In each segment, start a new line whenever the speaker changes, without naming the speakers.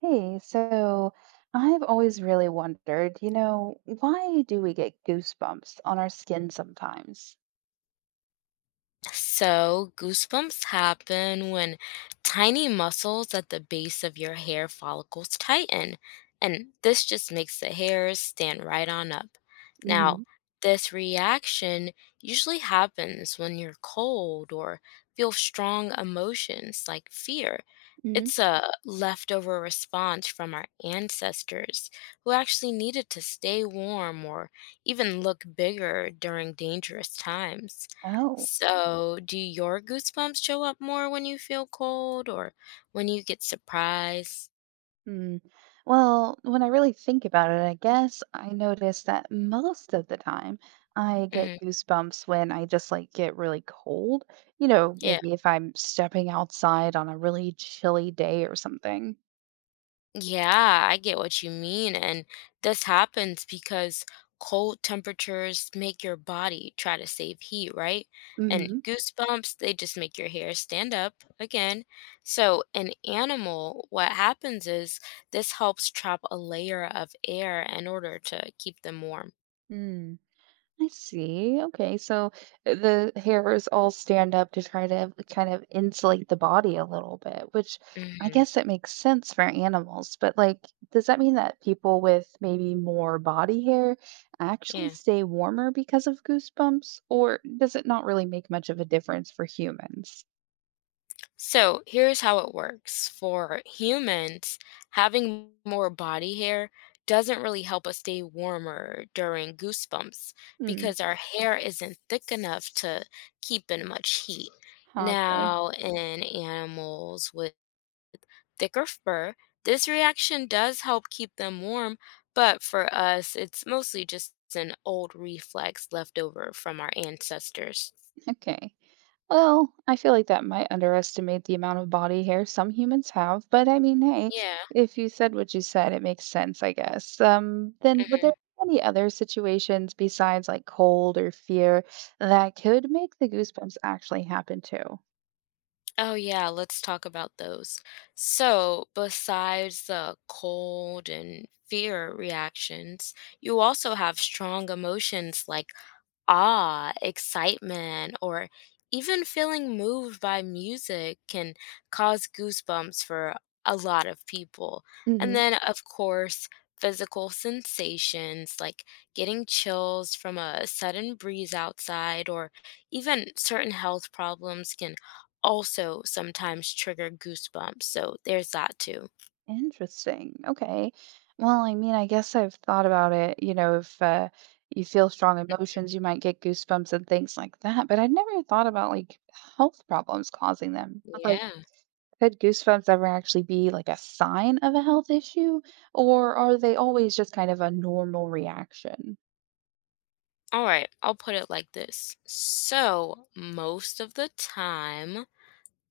Hey, so I've always really wondered, why do we get goosebumps on our skin sometimes?
So, goosebumps happen when tiny muscles at the base of your hair follicles tighten, and this just makes the hairs stand right on up. Now,
Hmm.
this reaction usually happens when you're cold or feel strong emotions like fear.
Hmm.
It's a leftover response from our ancestors who actually needed to stay warm or even look bigger during dangerous times.
Oh,
So, do your goosebumps show up more when you feel cold or when you get surprised?
hmm. Well, when I really think about it, I guess I notice that most of the time I get
Hmm.
goosebumps when I just like get really cold.
Yeah.
Maybe if I'm stepping outside on a really chilly day or something.
Yeah, I get what you mean. And this happens because cold temperatures make your body try to save heat, right? And
Hmm.
goosebumps, they just make your hair stand up again. So, an animal, what happens is this helps trap a layer of air in order to keep them warm.
I see. Okay. So the hairs all stand up to try to kind of insulate the body a little bit, which I
Hmm.
guess that makes sense for animals. But like, does that mean that people with maybe more body hair actually
Yeah.
stay warmer because of goosebumps, or does it not really make much of a difference for humans?
So here's how it works. For humans, having more body hair doesn't really help us stay warmer during goosebumps
Hmm.
because our hair isn't thick enough to keep in much heat.
Huh. Okay.
Now, in animals with thicker fur, this reaction does help keep them warm, but for us, it's mostly just an old reflex left over from our ancestors.
Okay. Well, I feel like that might underestimate the amount of body hair some humans have, but I mean, hey,
Yeah.
if you said what you said, it makes sense, I guess. Then would there
Mhm.
be any other situations besides like cold or fear that could make the goosebumps actually happen too?
Oh, yeah, let's talk about those. So, besides the cold and fear reactions, you also have strong emotions like awe, excitement, or even feeling moved by music can cause goosebumps for a lot of people. And
Hmm.
then, of course, physical sensations like getting chills from a sudden breeze outside, or even certain health problems can also sometimes trigger goosebumps. So, there's that too.
Interesting. Okay. Well, I mean, I guess I've thought about it. If you feel strong emotions, you might get goosebumps and things like that, but I'd never thought about like health problems causing them. Like,
Yeah.
could goosebumps ever actually be like a sign of a health issue, or are they always just kind of a normal reaction?
All right. I'll put it like this. So, most of the time,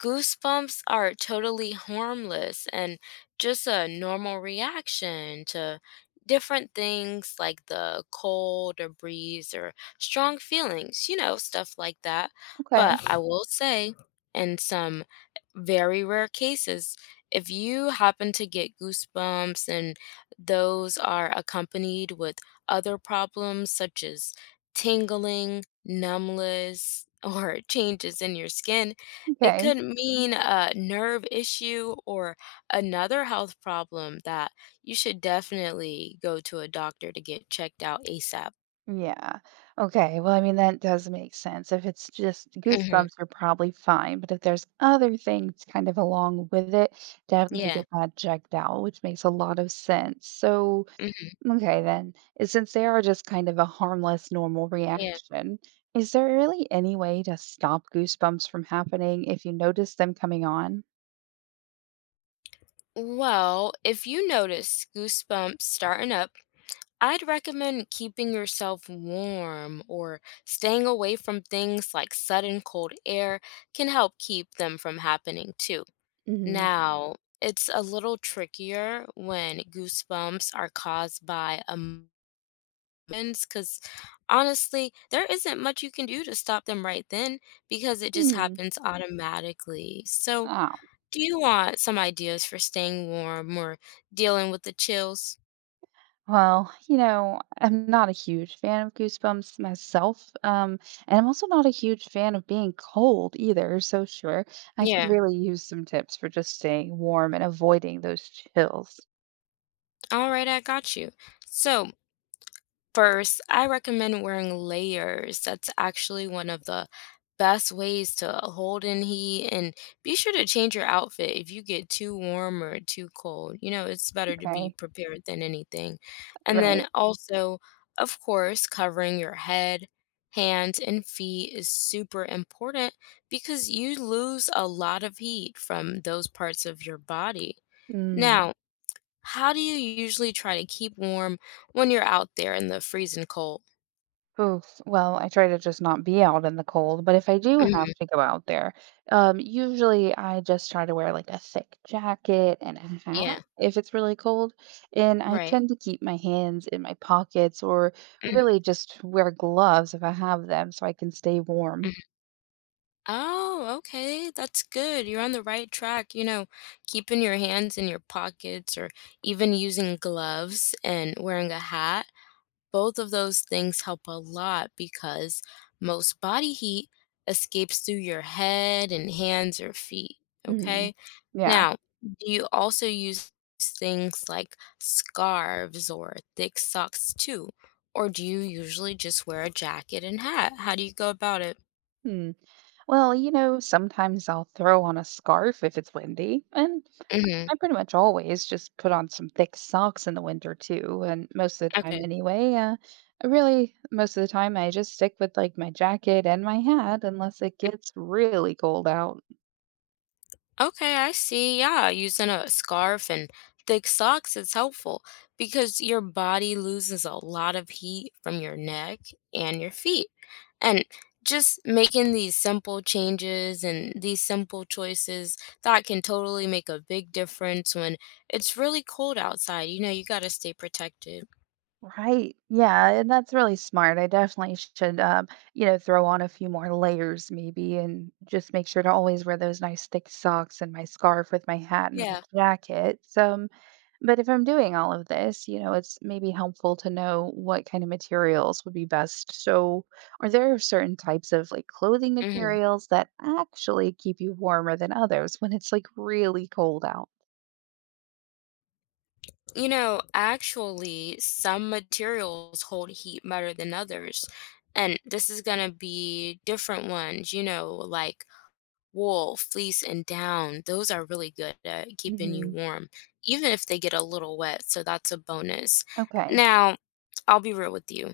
goosebumps are totally harmless and just a normal reaction to different things like the cold or breeze or strong feelings, you know, stuff like that.
Okay.
But I will say, in some very rare cases, if you happen to get goosebumps and those are accompanied with other problems such as tingling, numbness, or changes in your skin, it
Okay.
could mean a nerve issue or another health problem that you should definitely go to a doctor to get checked out ASAP.
Yeah. Okay. Well, I mean, that does make sense. If it's just
Hmm.
goosebumps, you're probably fine. But if there's other things kind of along with it, definitely
Yeah.
get that checked out, which makes a lot of sense. So.
Mhm.
Okay, then. Since they are just kind of a harmless, normal
Yeah.
reaction, is there really any way to stop goosebumps from happening if you notice them coming on?
Well, if you notice goosebumps starting up, I'd recommend keeping yourself warm or staying away from things like sudden cold air can help keep them from happening too.
Hmm.
Now, it's a little trickier when goosebumps are caused by a because honestly, there isn't much you can do to stop them right then because it just
Hmm.
happens automatically. So,
Oh,
do you want some ideas for staying warm or dealing with the chills?
well, I'm not a huge fan of goosebumps myself. And I'm also not a huge fan of being cold either. So, sure, I could
Yeah.
really use some tips for just staying warm and avoiding those chills.
All right, I got you. So, first, I recommend wearing layers. That's actually one of the best ways to hold in heat. And be sure to change your outfit if you get too warm or too cold. You know, it's better to be
Okay.
prepared than anything. And
Right.
then also, of course, covering your head, hands, and feet is super important because you lose a lot of heat from those parts of your body.
Mm.
Now, how do you usually try to keep warm when you're out there in the freezing cold?
Oof. Well, I try to just not be out in the cold, but if I do have
Mhm.
to go out there, usually I just try to wear like a thick jacket and a
Yeah,
hat if it's really cold. And I
right.
tend to keep my hands in my pockets or
Mhm.
really just wear gloves if I have them so I can stay warm.
Mhm. Oh, okay, that's good. You're on the right track, you know, keeping your hands in your pockets or even using gloves and wearing a hat both of those things help a lot because most body heat escapes through your head and hands or feet.
Hmm.
Okay.
Yeah.
Now, do you also use things like scarves or thick socks too? Or do you usually just wear a jacket and hat? How do you go about it?
Hmm. Well, sometimes I'll throw on a scarf if it's windy, and
Mm-hmm.
I pretty much always just put on some thick socks in the winter too, and most of the time
Okay.
anyway. I really, most of the time, I just stick with like my jacket and my hat unless it gets really cold out.
Okay, I see. Yeah, using a scarf and thick socks is helpful because your body loses a lot of heat from your neck and your feet. And just making these simple changes and these simple choices that can totally make a big difference when it's really cold outside. You know, you got to stay protected.
Right. Yeah, and that's really smart. I definitely should throw on a few more layers maybe and just make sure to always wear those nice thick socks and my scarf with my hat and my
Yeah.
jacket. So, but if I'm doing all of this, it's maybe helpful to know what kind of materials would be best. So, are there certain types of like clothing
Hmm.
materials that actually keep you warmer than others when it's like really cold out?
You know, actually, some materials hold heat better than others. And this is going to be different ones, you know, like wool, fleece, and down. Those are really good at keeping you
Hmm.
warm, even if they get a little wet. So that's a bonus.
Okay.
Now, I'll be real with you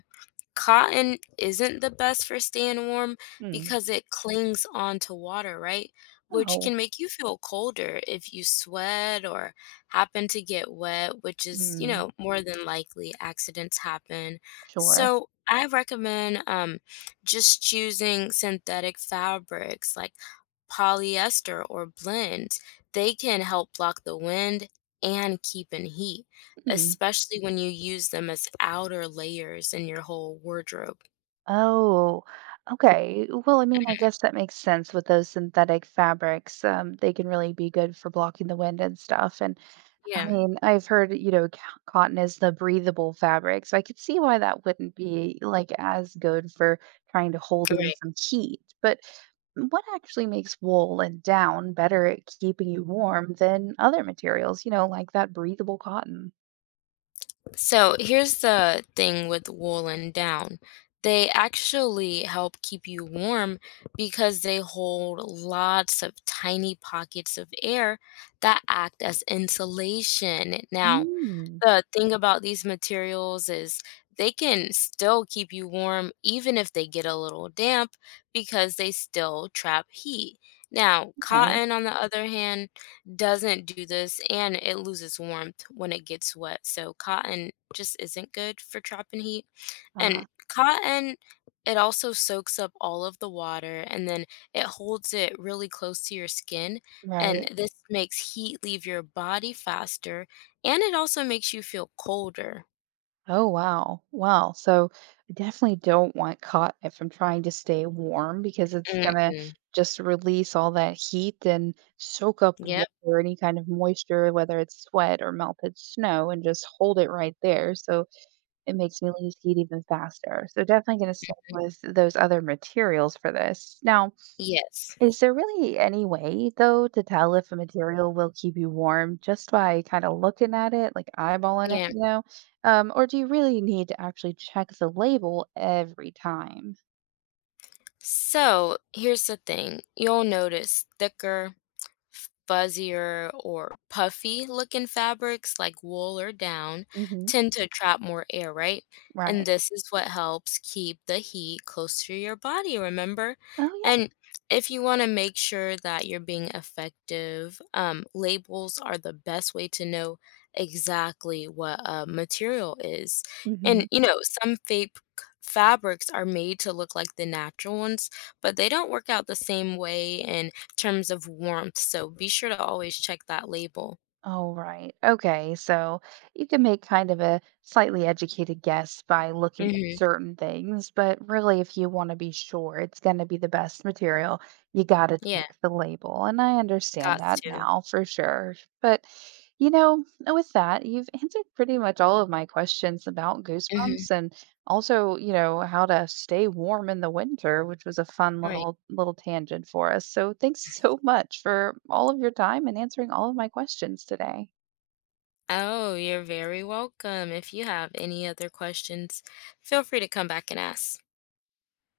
cotton isn't the best for staying warm
Mm.
because it clings onto water, right? Which
Oh,
can make you feel colder if you sweat or happen to get wet, which is, you
mm,
know, more than likely accidents happen.
sure.
So I recommend just choosing synthetic fabrics like polyester or blends. They can help block the wind and keep in heat.
Hmm.
Especially when you use them as outer layers in your whole wardrobe.
Oh, okay. Well, I mean, I guess that makes sense with those synthetic fabrics. They can really be good for blocking the wind and stuff. And I
Yeah,
mean, I've heard, cotton is the breathable fabric, so I could see why that wouldn't be like as good for trying to hold in
right.
some heat. But what actually makes wool and down better at keeping you warm than other materials, like that breathable cotton?
So here's the thing with wool and down. They actually help keep you warm because they hold lots of tiny pockets of air that act as insulation. Now,
Mm.
the thing about these materials is they can still keep you warm even if they get a little damp because they still trap heat. Now,
Okay.
cotton, on the other hand, doesn't do this and it loses warmth when it gets wet. So, cotton just isn't good for trapping heat. And
Ah,
cotton, it also soaks up all of the water and then it holds it really close to your skin. And
right.
this makes heat leave your body faster and it also makes you feel colder.
Oh, wow. Wow. So I definitely don't want caught if I'm trying to stay warm because it's going to
Mm-mm.
just release all that heat and soak up
Yep.
water, any kind of moisture, whether it's sweat or melted snow, and just hold it right there. So it makes me lose heat even faster. So definitely going to stick with those other materials for this. Now,
Yes.
is there really any way, though, to tell if a material will keep you warm just by kind of looking at it, like eyeballing it,
Yeah.
you know? Or do you really need to actually check the label every time?
So here's the thing. You'll notice thicker, fuzzier or puffy looking fabrics like wool or down
Hmm.
tend to trap more air, right? And
Right.
this is what helps keep the heat close to your body, remember?
Oh,
And if you want to make sure that you're being effective, labels are the best way to know exactly what a material is.
yeah. Hmm.
And, you know, some fake fabrics are made to look like the natural ones, but they don't work out the same way. And terms of warmth, so be sure to always check that label.
Oh, right. Okay. So you can make kind of a slightly educated guess by looking at
Mhm.
certain things, but really, if you want to be sure it's going to be the best material, you got to
Yeah,
check the label. And I understand
got
that
to.
now for sure. But, with that, you've answered pretty much all of my questions about
Mhm,
Goosebumps, and also, how to stay warm in the winter, which was a fun
right.
little tangent for us. So, thanks so much for all of your time and answering all of my questions today.
Oh, you're very welcome. If you have any other questions, feel free to come back and ask.